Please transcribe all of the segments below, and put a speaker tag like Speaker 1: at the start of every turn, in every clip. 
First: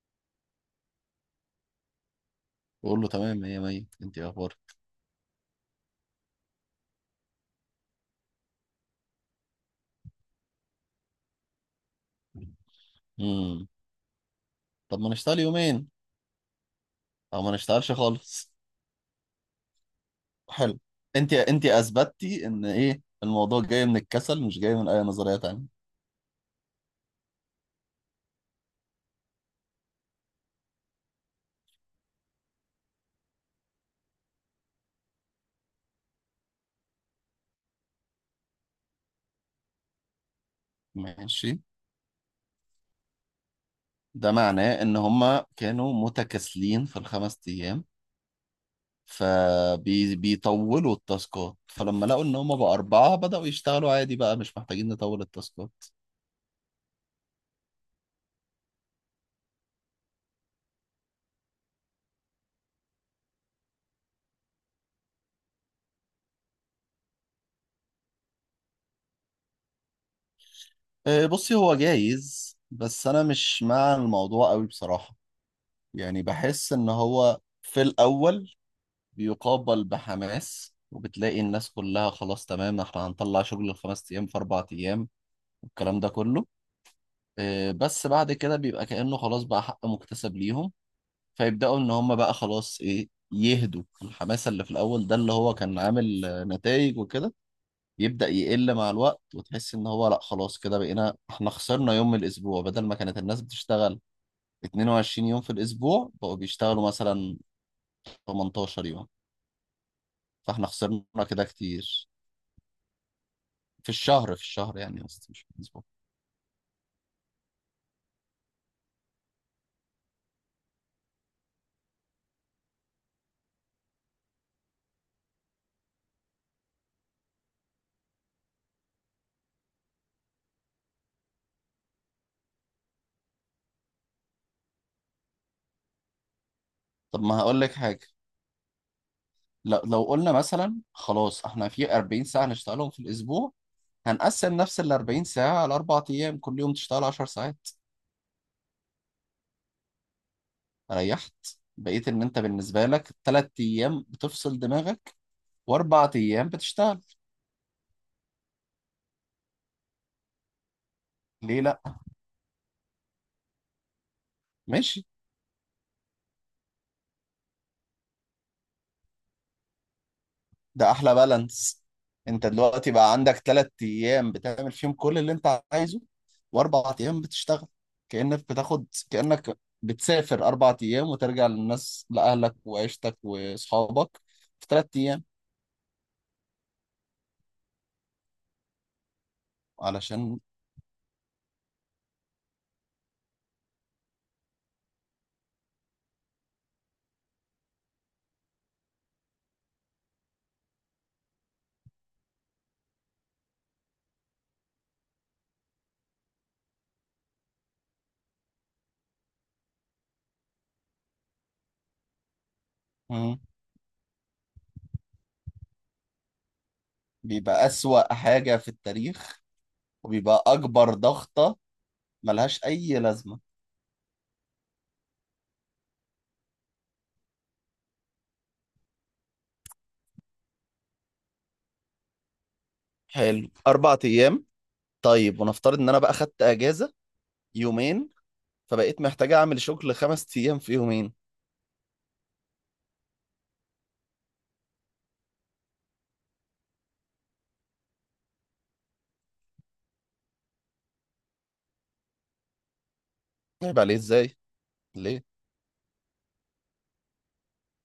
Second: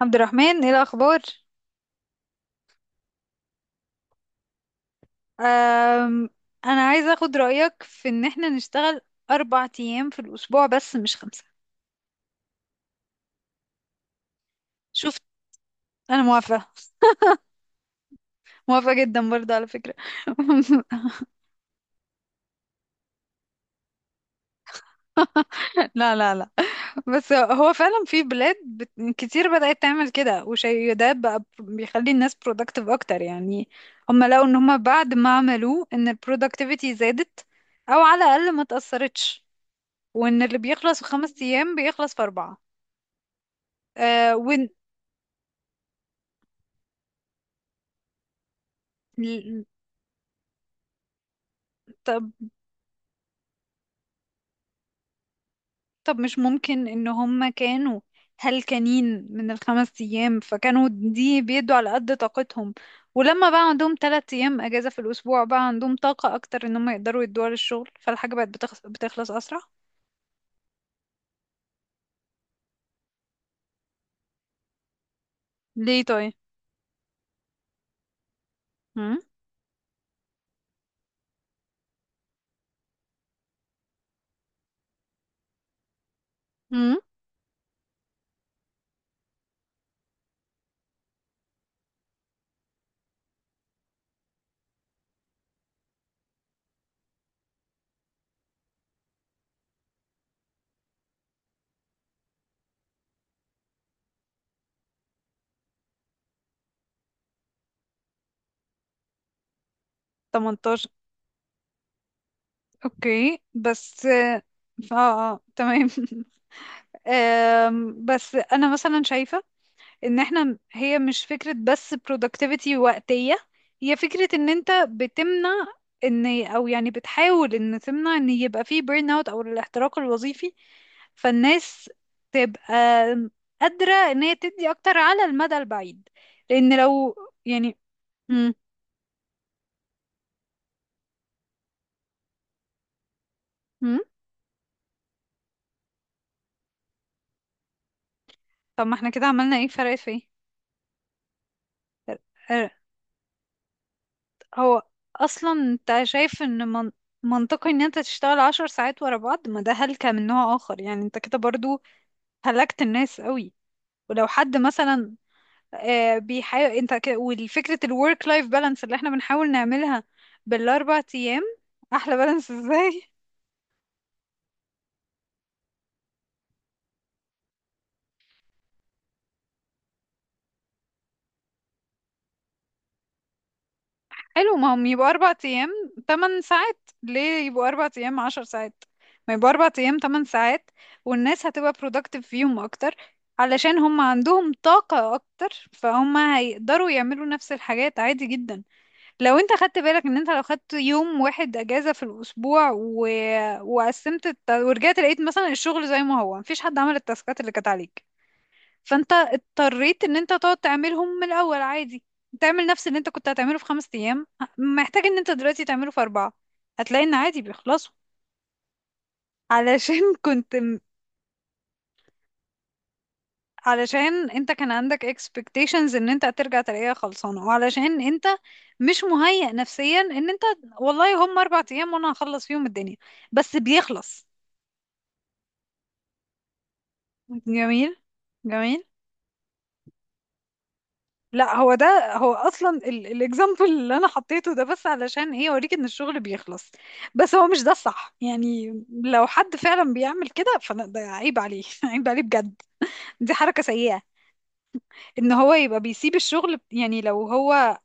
Speaker 1: عبد الرحمن، ايه الاخبار؟
Speaker 2: بقول له تمام مية مية، انت إيه اخبارك؟
Speaker 1: أم، انا عايزه اخد رايك في ان احنا نشتغل اربع ايام في الاسبوع بس مش خمسه.
Speaker 2: امم طب ما
Speaker 1: شفت؟
Speaker 2: نشتغل يومين
Speaker 1: انا موافقه.
Speaker 2: او ما نشتغلش خالص.
Speaker 1: موافقه جدا برضه على فكره.
Speaker 2: حلو. انت اثبتتي ان ايه الموضوع جاي من الكسل، مش جاي من اي نظرية تانية.
Speaker 1: لا لا لا، بس هو فعلا في بلاد كتير بدات تعمل كده، وشيء ده بقى بيخلي الناس productive اكتر يعني. هم لقوا ان هم بعد ما عملوه ان البرودكتيفيتي زادت، او على الاقل ما تاثرتش، وان اللي بيخلص في خمس
Speaker 2: ماشي.
Speaker 1: ايام بيخلص في اربعه.
Speaker 2: ده
Speaker 1: أه.
Speaker 2: معناه ان هما كانوا متكاسلين في ال 5 ايام
Speaker 1: وإن-
Speaker 2: فبيطولوا التاسكات، فلما لقوا ان هما بقى اربعة بدأوا يشتغلوا عادي، بقى مش محتاجين نطول التاسكات.
Speaker 1: طب مش ممكن ان هم كانوا هلكانين من الخمس ايام، فكانوا دي بيدوا على قد طاقتهم، ولما بقى عندهم تلات ايام اجازة في الاسبوع بقى عندهم طاقة اكتر ان هم يقدروا يدوها للشغل، فالحاجة بقت بتخلص, بتخلص اسرع.
Speaker 2: بصي، هو جايز بس انا مش مع الموضوع قوي بصراحة.
Speaker 1: ليه
Speaker 2: يعني
Speaker 1: طيب؟
Speaker 2: بحس ان هو في الاول
Speaker 1: هم.
Speaker 2: بيقابل بحماس، وبتلاقي الناس كلها خلاص تمام احنا هنطلع شغل ال 5 ايام في 4 ايام والكلام ده كله.
Speaker 1: هم.
Speaker 2: بس بعد كده بيبقى كأنه خلاص بقى حق مكتسب ليهم، فيبدأوا ان هم بقى خلاص ايه يهدوا الحماس اللي في الاول ده اللي هو كان عامل نتائج وكده، يبدأ يقل مع الوقت، وتحس ان هو لا خلاص كده بقينا احنا خسرنا يوم من الاسبوع، بدل ما كانت الناس بتشتغل 22 يوم في الاسبوع بقوا بيشتغلوا مثلا 18 يوم. فاحنا
Speaker 1: 18.
Speaker 2: خسرنا كده كتير
Speaker 1: اوكي،
Speaker 2: في
Speaker 1: بس
Speaker 2: الشهر. في
Speaker 1: اه،
Speaker 2: الشهر يعني قصدي،
Speaker 1: آه، آه،
Speaker 2: مش في الاسبوع.
Speaker 1: تمام. آم، بس انا مثلا شايفة ان احنا هي مش فكرة بس productivity وقتية، هي فكرة ان انت بتمنع ان او يعني بتحاول ان تمنع ان يبقى فيه burn out او الاحتراق الوظيفي، فالناس تبقى قادرة ان هي تدي اكتر على المدى البعيد، لان لو
Speaker 2: طب ما هقول لك
Speaker 1: يعني.
Speaker 2: حاجه،
Speaker 1: مم.
Speaker 2: لو قلنا مثلا خلاص احنا في 40 ساعه نشتغلهم في الاسبوع،
Speaker 1: مم.
Speaker 2: هنقسم نفس ال 40 ساعه على 4 ايام، كل يوم تشتغل 10 ساعات.
Speaker 1: طب ما احنا كده عملنا ايه؟ فرق في ايه؟
Speaker 2: ريحت، بقيت ان انت
Speaker 1: آه،
Speaker 2: بالنسبه لك 3 ايام بتفصل
Speaker 1: هو
Speaker 2: دماغك
Speaker 1: اصلا انت
Speaker 2: واربع
Speaker 1: شايف
Speaker 2: ايام
Speaker 1: ان
Speaker 2: بتشتغل.
Speaker 1: منطقي ان انت تشتغل عشر ساعات ورا بعض؟ ما ده هلكة من نوع اخر يعني، انت كده
Speaker 2: ليه لا؟
Speaker 1: برضو هلكت الناس قوي. ولو حد
Speaker 2: ماشي.
Speaker 1: مثلا آه، بيحاول انت والفكرة الورك لايف بالانس اللي احنا بنحاول نعملها
Speaker 2: ده
Speaker 1: بالاربع
Speaker 2: احلى
Speaker 1: ايام.
Speaker 2: بالانس.
Speaker 1: احلى
Speaker 2: انت
Speaker 1: بالانس
Speaker 2: دلوقتي
Speaker 1: ازاي؟
Speaker 2: بقى عندك 3 ايام بتعمل فيهم كل اللي انت عايزه واربع ايام بتشتغل، كأنك بتسافر 4 ايام وترجع للناس لأهلك وعيشتك واصحابك
Speaker 1: حلو،
Speaker 2: في
Speaker 1: ما هم
Speaker 2: ثلاث
Speaker 1: يبقوا
Speaker 2: ايام
Speaker 1: اربع ايام تمن ساعات، ليه يبقوا اربع ايام عشر ساعات؟ ما يبقوا اربع ايام تمن
Speaker 2: علشان
Speaker 1: ساعات، والناس هتبقى productive فيهم اكتر، علشان هم عندهم طاقة اكتر، فهم هيقدروا يعملوا نفس الحاجات عادي جدا. لو انت خدت بالك ان انت لو خدت يوم واحد اجازة في الاسبوع وقسمت ورجعت لقيت مثلا الشغل زي ما هو، مفيش حد عمل التاسكات اللي كانت عليك، فانت اضطريت ان انت تقعد تعملهم من الاول عادي. تعمل نفس اللي انت كنت
Speaker 2: مم.
Speaker 1: هتعمله في خمس ايام محتاج ان انت دلوقتي تعمله في اربعة. هتلاقي ان عادي
Speaker 2: بيبقى
Speaker 1: بيخلصوا.
Speaker 2: أسوأ حاجة في التاريخ،
Speaker 1: علشان
Speaker 2: وبيبقى
Speaker 1: كنت،
Speaker 2: اكبر ضغطة ملهاش اي لازمة.
Speaker 1: علشان انت كان عندك expectations ان انت هترجع تلاقيها خلصانة، وعلشان انت مش مهيأ نفسيا ان انت والله هم اربع ايام وانا هخلص فيهم الدنيا.
Speaker 2: حلو
Speaker 1: بس
Speaker 2: اربع
Speaker 1: بيخلص.
Speaker 2: ايام طيب، ونفترض ان انا بقى خدت اجازة
Speaker 1: جميل.
Speaker 2: يومين،
Speaker 1: جميل.
Speaker 2: فبقيت محتاج اعمل شغل 5 ايام في يومين.
Speaker 1: لا، هو ده هو اصلا الاكزامبل اللي انا حطيته، ده بس علشان ايه اوريك ان الشغل بيخلص، بس هو مش ده الصح يعني. لو حد فعلا بيعمل كده فده عيب عليه عيب عليه بجد، دي حركة
Speaker 2: عيب عليه
Speaker 1: سيئة.
Speaker 2: ازاي؟ ليه؟
Speaker 1: ان هو يبقى بيسيب الشغل يعني لو هو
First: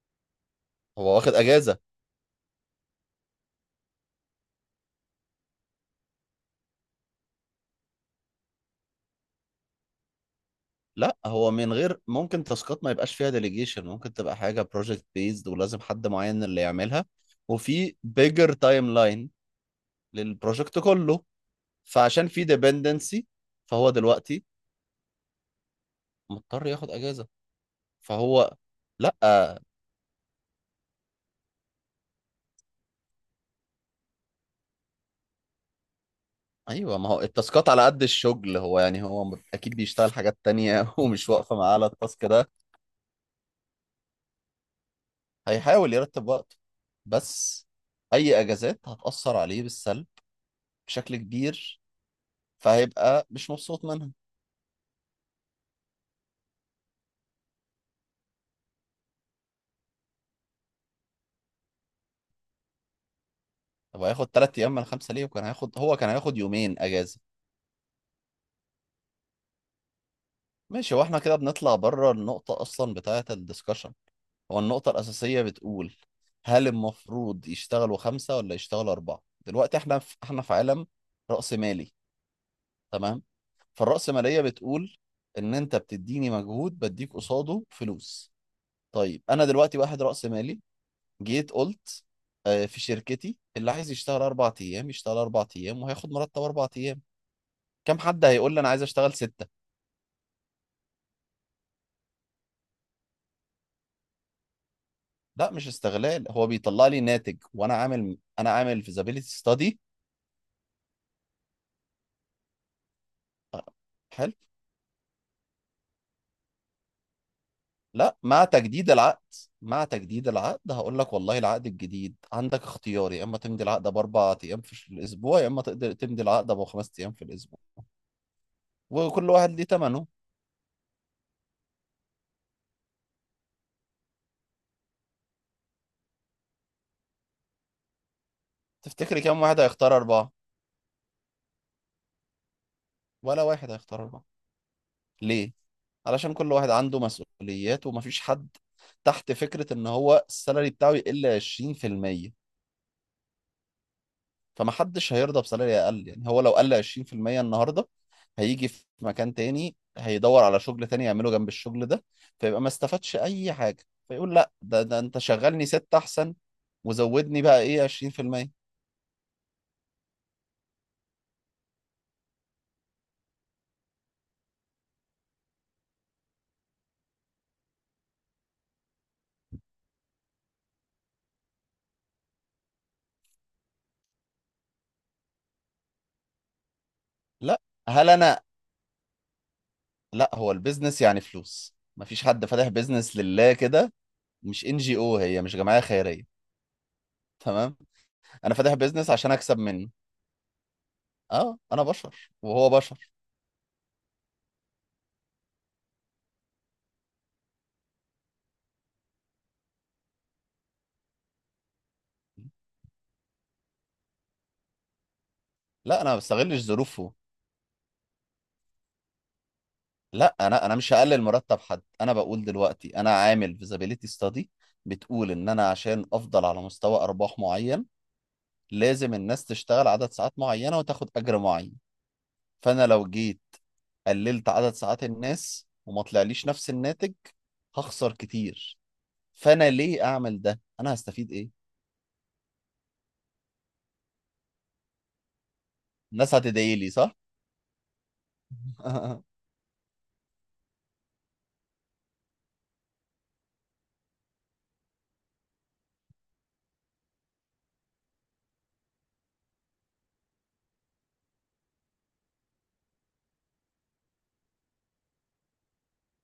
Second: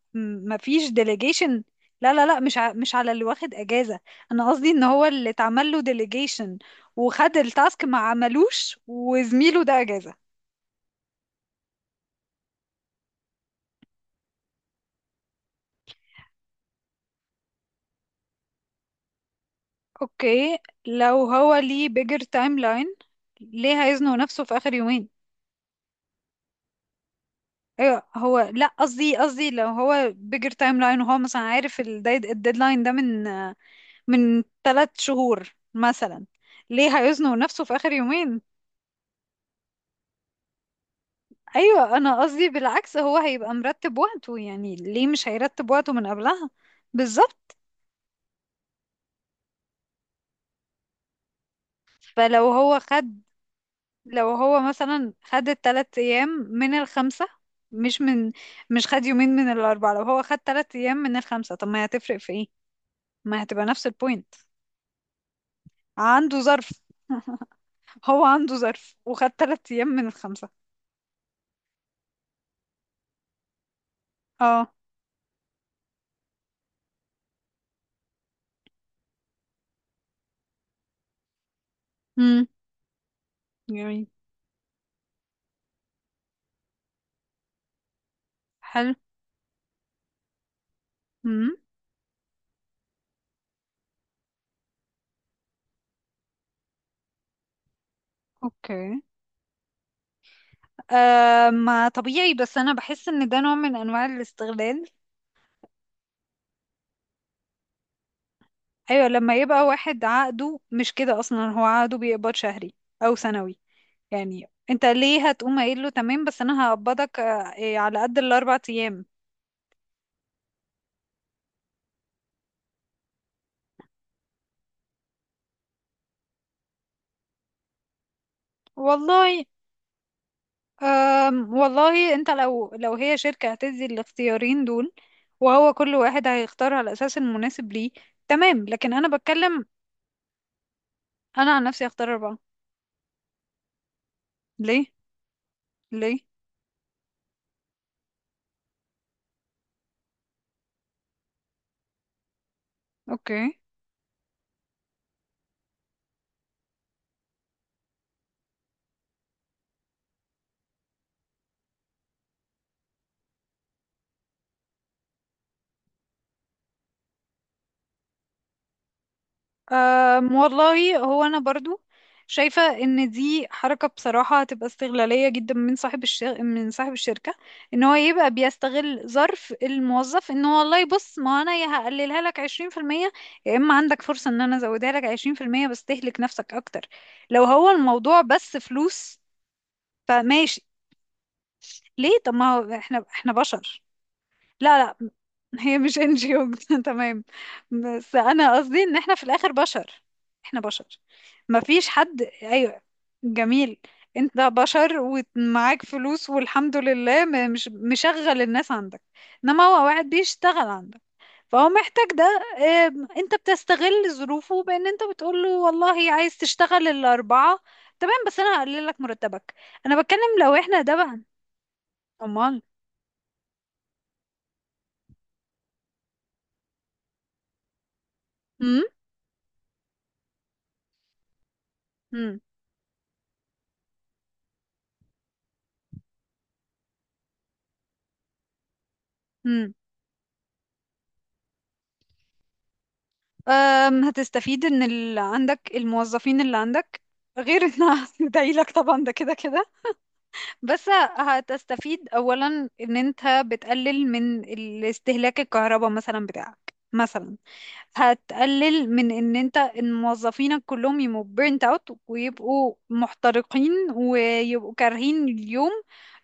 Speaker 1: ما فيش
Speaker 2: هو واخد
Speaker 1: ديليجيشن.
Speaker 2: اجازه.
Speaker 1: لا لا لا، مش مش على اللي واخد اجازة، انا قصدي ان هو اللي اتعمل له ديليجيشن وخد التاسك ما عملوش، وزميله ده اجازة.
Speaker 2: لا، هو من غير ممكن تاسكات ما يبقاش فيها ديليجيشن، ممكن تبقى حاجه بروجكت بيزد ولازم حد معين اللي يعملها، وفي بيجر تايم لاين
Speaker 1: اوكي.
Speaker 2: للبروجكت كله،
Speaker 1: لو هو ليه بيجر
Speaker 2: فعشان في
Speaker 1: تايم لاين
Speaker 2: ديبندنسي
Speaker 1: ليه
Speaker 2: فهو
Speaker 1: هيزنق نفسه
Speaker 2: دلوقتي
Speaker 1: في اخر يومين؟
Speaker 2: مضطر ياخد اجازه.
Speaker 1: ايوه هو،
Speaker 2: فهو
Speaker 1: لا
Speaker 2: لا
Speaker 1: قصدي لو هو بيجر تايم لاين وهو مثلا عارف الديدلاين ده من من ثلاث شهور مثلا،
Speaker 2: ايوه،
Speaker 1: ليه
Speaker 2: ما هو
Speaker 1: هيزنق نفسه
Speaker 2: التاسكات
Speaker 1: في
Speaker 2: على
Speaker 1: اخر
Speaker 2: قد
Speaker 1: يومين؟
Speaker 2: الشغل، هو يعني اكيد بيشتغل حاجات تانية ومش واقفه معاه على
Speaker 1: ايوه انا
Speaker 2: التاسك
Speaker 1: قصدي
Speaker 2: ده.
Speaker 1: بالعكس، هو هيبقى مرتب وقته، يعني ليه مش هيرتب وقته
Speaker 2: هيحاول
Speaker 1: من
Speaker 2: يرتب
Speaker 1: قبلها؟
Speaker 2: وقته،
Speaker 1: بالظبط.
Speaker 2: بس اي اجازات هتاثر عليه بالسلب بشكل كبير،
Speaker 1: فلو هو خد،
Speaker 2: فهيبقى مش مبسوط منها.
Speaker 1: لو هو مثلا خد التلات ايام من الخمسة، مش من، مش خد يومين من الاربعة. لو هو خد تلات ايام من الخمسة طب ما هي هتفرق في ايه؟ ما هتبقى نفس
Speaker 2: طب هياخد
Speaker 1: البوينت.
Speaker 2: 3 ايام من 5 ليه؟ وكان هياخد هو كان هياخد
Speaker 1: عنده ظرف.
Speaker 2: يومين اجازه.
Speaker 1: هو عنده ظرف وخد تلات ايام من الخمسة.
Speaker 2: ماشي. هو احنا كده بنطلع بره النقطه اصلا بتاعه الدسكشن. هو
Speaker 1: اه.
Speaker 2: النقطه الاساسيه بتقول هل المفروض يشتغلوا خمسه ولا يشتغلوا اربعه؟ دلوقتي احنا في عالم رأسمالي،
Speaker 1: امم.
Speaker 2: تمام؟
Speaker 1: جميل.
Speaker 2: فالرأسماليه بتقول ان انت بتديني مجهود بديك قصاده فلوس.
Speaker 1: حلو.
Speaker 2: طيب انا دلوقتي واحد رأسمالي، جيت
Speaker 1: امم.
Speaker 2: قلت في شركتي اللي عايز يشتغل 4 ايام يشتغل 4 ايام وهياخد مرتب 4 ايام. كم حد هيقول لي انا عايز
Speaker 1: اوكي.
Speaker 2: اشتغل ستة؟
Speaker 1: آه ما طبيعي، بس انا بحس ان ده نوع من انواع الاستغلال.
Speaker 2: لا، مش استغلال، هو بيطلع لي ناتج، وانا عامل انا عامل
Speaker 1: ايوه
Speaker 2: فيزابيليتي
Speaker 1: لما يبقى
Speaker 2: ستادي.
Speaker 1: واحد عقده مش كده، اصلا هو عقده بيقبض شهري او سنوي،
Speaker 2: حلو.
Speaker 1: يعني انت ليه هتقوم قايل له تمام بس انا هقبضك آه، إيه، على قد
Speaker 2: لا، مع
Speaker 1: الاربع
Speaker 2: تجديد
Speaker 1: ايام؟
Speaker 2: العقد، مع تجديد العقد هقول لك والله العقد الجديد عندك اختيار، يا اما تمضي العقد ب 4 ايام في الاسبوع يا اما تقدر تمضي العقد ب 5 ايام في الاسبوع، وكل
Speaker 1: والله.
Speaker 2: واحد ليه ثمنه.
Speaker 1: أم والله انت لو هي شركة هتدي الاختيارين دول، وهو كل واحد هيختار على اساس المناسب ليه، تمام. لكن انا
Speaker 2: تفتكري كم واحد
Speaker 1: بتكلم،
Speaker 2: هيختار اربعه؟
Speaker 1: انا عن نفسي هختار اربعة.
Speaker 2: ولا واحد هيختار اربعه.
Speaker 1: ليه؟
Speaker 2: ليه؟
Speaker 1: ليه؟
Speaker 2: علشان كل واحد عنده مسؤوليات ومفيش حد تحت فكره ان هو السالري بتاعه يقل 20%.
Speaker 1: اوكي.
Speaker 2: فما حدش هيرضى بسالري اقل يعني. هو لو قل 20% النهارده هيجي في مكان تاني، هيدور على شغل تاني يعمله جنب الشغل ده، فيبقى ما استفادش اي حاجه، فيقول لا، ده انت شغلني ستة احسن، وزودني بقى ايه 20%.
Speaker 1: أم والله هو، أنا برضو شايفة إن دي حركة بصراحة هتبقى استغلالية جدا من صاحب من صاحب الشركة، إن هو يبقى بيستغل ظرف الموظف. إن هو والله بص ما أنا يا هقللها لك عشرين في المية، يا إما عندك فرصة إن أنا أزودها لك عشرين في المية بس تهلك نفسك أكتر. لو
Speaker 2: لا
Speaker 1: هو
Speaker 2: هل
Speaker 1: الموضوع
Speaker 2: انا
Speaker 1: بس فلوس
Speaker 2: لا، هو
Speaker 1: فماشي.
Speaker 2: البيزنس يعني فلوس،
Speaker 1: ليه؟
Speaker 2: مفيش
Speaker 1: طب
Speaker 2: حد
Speaker 1: ما
Speaker 2: فاتح
Speaker 1: هو إحنا،
Speaker 2: بيزنس
Speaker 1: إحنا
Speaker 2: لله
Speaker 1: بشر.
Speaker 2: كده، مش ان
Speaker 1: لا لا
Speaker 2: جي او، هي مش
Speaker 1: هي
Speaker 2: جمعيه
Speaker 1: مش ان جي
Speaker 2: خيريه.
Speaker 1: او. تمام،
Speaker 2: تمام.
Speaker 1: بس
Speaker 2: انا
Speaker 1: انا
Speaker 2: فاتح
Speaker 1: قصدي ان
Speaker 2: بيزنس
Speaker 1: احنا في
Speaker 2: عشان
Speaker 1: الاخر
Speaker 2: اكسب منه.
Speaker 1: بشر. احنا بشر.
Speaker 2: اه،
Speaker 1: ما
Speaker 2: انا
Speaker 1: فيش حد،
Speaker 2: بشر وهو
Speaker 1: ايوه.
Speaker 2: بشر.
Speaker 1: جميل. انت بشر ومعاك فلوس والحمد لله، مش مشغل الناس عندك، انما هو واحد بيشتغل عندك، فهو محتاج ده. آم، انت بتستغل ظروفه بان انت بتقول له
Speaker 2: لا، انا
Speaker 1: والله
Speaker 2: ما
Speaker 1: عايز
Speaker 2: بستغلش
Speaker 1: تشتغل
Speaker 2: ظروفه.
Speaker 1: الاربعة تمام بس انا هقلل لك مرتبك. انا
Speaker 2: لا،
Speaker 1: بتكلم لو
Speaker 2: انا
Speaker 1: احنا
Speaker 2: مش
Speaker 1: ده بقى.
Speaker 2: هقلل مرتب حد، انا بقول
Speaker 1: امال.
Speaker 2: دلوقتي انا عامل فيزابيليتي ستادي. بتقول ان انا عشان افضل على مستوى ارباح معين لازم الناس تشتغل عدد ساعات معينه وتاخد اجر معين، فانا لو جيت قللت عدد ساعات الناس وما طلعليش نفس الناتج هخسر كتير. فانا
Speaker 1: امم.
Speaker 2: ليه اعمل ده، انا هستفيد ايه؟
Speaker 1: أم، هتستفيد ان عندك
Speaker 2: الناس
Speaker 1: الموظفين اللي
Speaker 2: هتدعي لي؟
Speaker 1: عندك،
Speaker 2: صح.
Speaker 1: غير انها هتدعي لك طبعا، ده كده كده. بس هتستفيد اولا ان انت بتقلل من استهلاك الكهرباء مثلا بتاعك مثلا. هتقلل من ان انت إن موظفينك كلهم يبقوا بيرنت اوت، ويبقوا محترقين ويبقوا كارهين اليوم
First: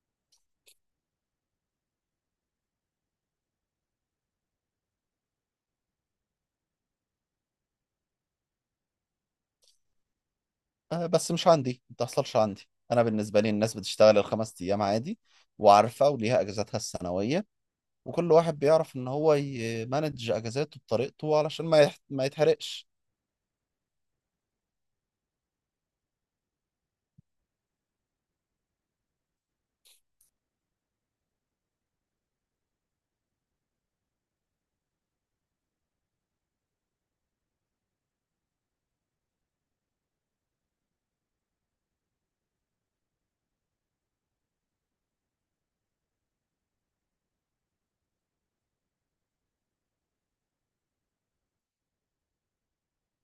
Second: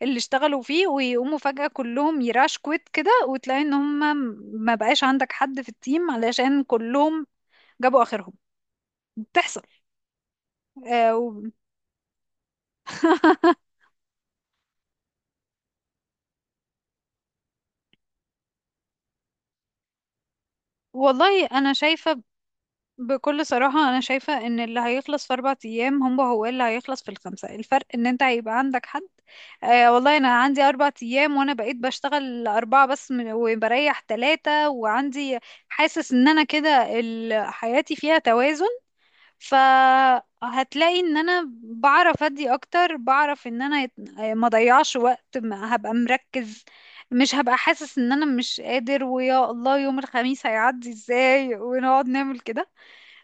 Speaker 1: اللي اشتغلوا فيه، ويقوموا فجأة كلهم يراش كويت كده، وتلاقي ان هم ما بقاش عندك حد في التيم علشان كلهم جابوا اخرهم. بتحصل. آه
Speaker 2: بس
Speaker 1: و...
Speaker 2: مش عندي، ما بتحصلش عندي، انا بالنسبه لي الناس بتشتغل ال 5 ايام عادي وعارفه وليها اجازاتها السنويه، وكل واحد بيعرف ان هو يمانج اجازاته بطريقته
Speaker 1: والله
Speaker 2: علشان
Speaker 1: انا شايفة،
Speaker 2: ما يتحرقش.
Speaker 1: بكل صراحة انا شايفة ان اللي هيخلص في اربع ايام هم هو اللي هيخلص في الخمسة، الفرق ان انت هيبقى عندك حد آه والله انا عندي اربع ايام وانا بقيت بشتغل اربعة بس من- وبريح ثلاثة، وعندي حاسس ان انا كده حياتي فيها توازن، فهتلاقي ان انا بعرف ادي اكتر، بعرف ان انا ما ضيعش وقت، ما هبقى مركز، مش هبقى حاسس ان انا مش قادر ويا الله يوم الخميس هيعدي ازاي ونقعد نعمل كده.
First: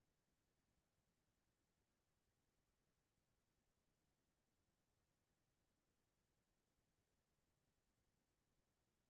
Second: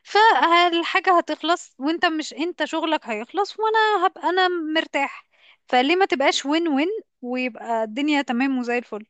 Speaker 1: فالحاجة هتخلص، وانت مش انت شغلك هيخلص وانا هبقى انا مرتاح، فليه ما تبقاش وين وين، ويبقى الدنيا تمام وزي الفل.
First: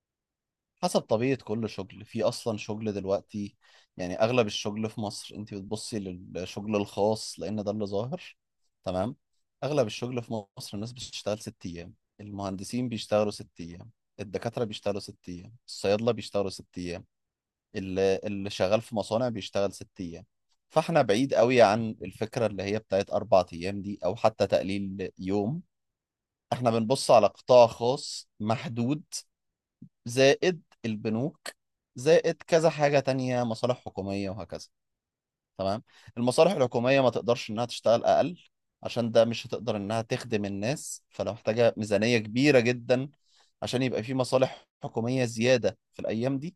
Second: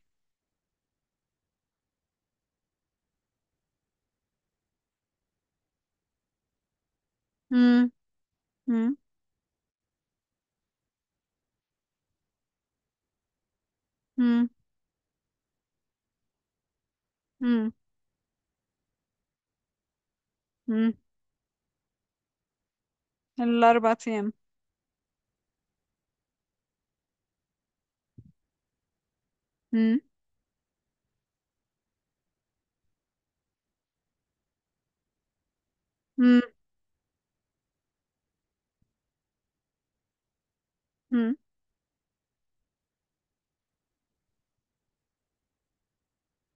Speaker 2: حسب طبيعة كل شغل. في اصلا شغل دلوقتي يعني اغلب الشغل في مصر، انت بتبصي للشغل الخاص لان ده اللي
Speaker 1: مم.
Speaker 2: ظاهر.
Speaker 1: مم.
Speaker 2: تمام. اغلب الشغل في مصر الناس بتشتغل 6 ايام، المهندسين بيشتغلوا 6 ايام،
Speaker 1: مم.
Speaker 2: الدكاترة بيشتغلوا 6 ايام، الصيادلة بيشتغلوا 6 ايام،
Speaker 1: مم.
Speaker 2: اللي شغال في مصانع بيشتغل 6 ايام.
Speaker 1: مم.
Speaker 2: فاحنا بعيد قوي عن الفكرة اللي هي بتاعت 4 ايام
Speaker 1: الاربع
Speaker 2: دي او
Speaker 1: ايام.
Speaker 2: حتى تقليل يوم. احنا بنبص على قطاع خاص محدود،
Speaker 1: مم.
Speaker 2: زائد البنوك، زائد كذا حاجة تانية، مصالح حكومية، وهكذا. تمام.
Speaker 1: مم.
Speaker 2: المصالح الحكومية ما تقدرش انها تشتغل اقل، عشان ده مش هتقدر انها تخدم الناس، فلو محتاجة ميزانية كبيرة جدا عشان يبقى في مصالح حكومية زيادة في الايام دي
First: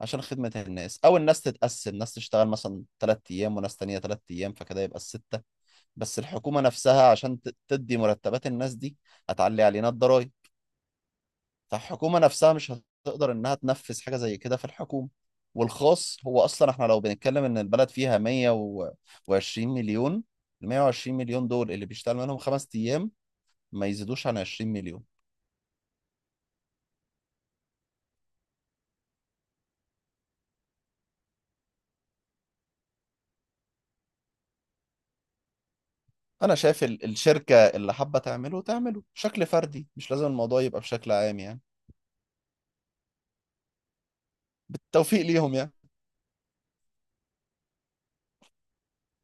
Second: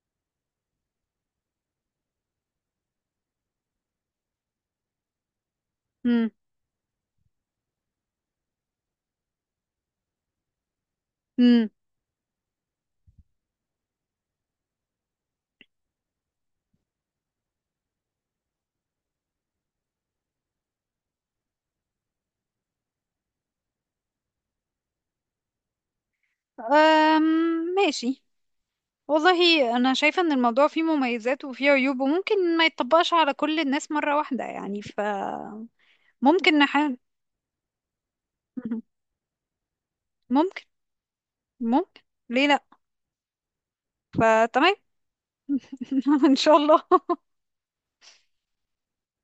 Speaker 2: عشان خدمة الناس، او الناس تتقسم، ناس تشتغل مثلا 3 ايام وناس تانية 3 ايام فكده يبقى الستة. بس
Speaker 1: مم.
Speaker 2: الحكومة نفسها عشان تدي مرتبات الناس دي هتعلي علينا الضرايب.
Speaker 1: مم.
Speaker 2: فالحكومة نفسها مش هتقدر إنها تنفذ حاجة زي كده في الحكومة. والخاص، هو أصلا إحنا لو بنتكلم إن البلد فيها 120 مليون، ال 120 مليون دول اللي بيشتغل منهم خمس أيام ما يزيدوش عن 20 مليون.
Speaker 1: أم. ماشي. والله أنا شايفة إن الموضوع فيه مميزات وفيه عيوب، وممكن ما يتطبقش على كل الناس مرة واحدة يعني، فممكن
Speaker 2: أنا شايف
Speaker 1: نحاول.
Speaker 2: الشركة اللي حابة تعمله تعمله بشكل فردي، مش لازم الموضوع
Speaker 1: ممكن.
Speaker 2: يبقى بشكل عام يعني.
Speaker 1: ممكن. ليه لأ؟ فتمام.
Speaker 2: بالتوفيق ليهم يعني.
Speaker 1: إن شاء الله.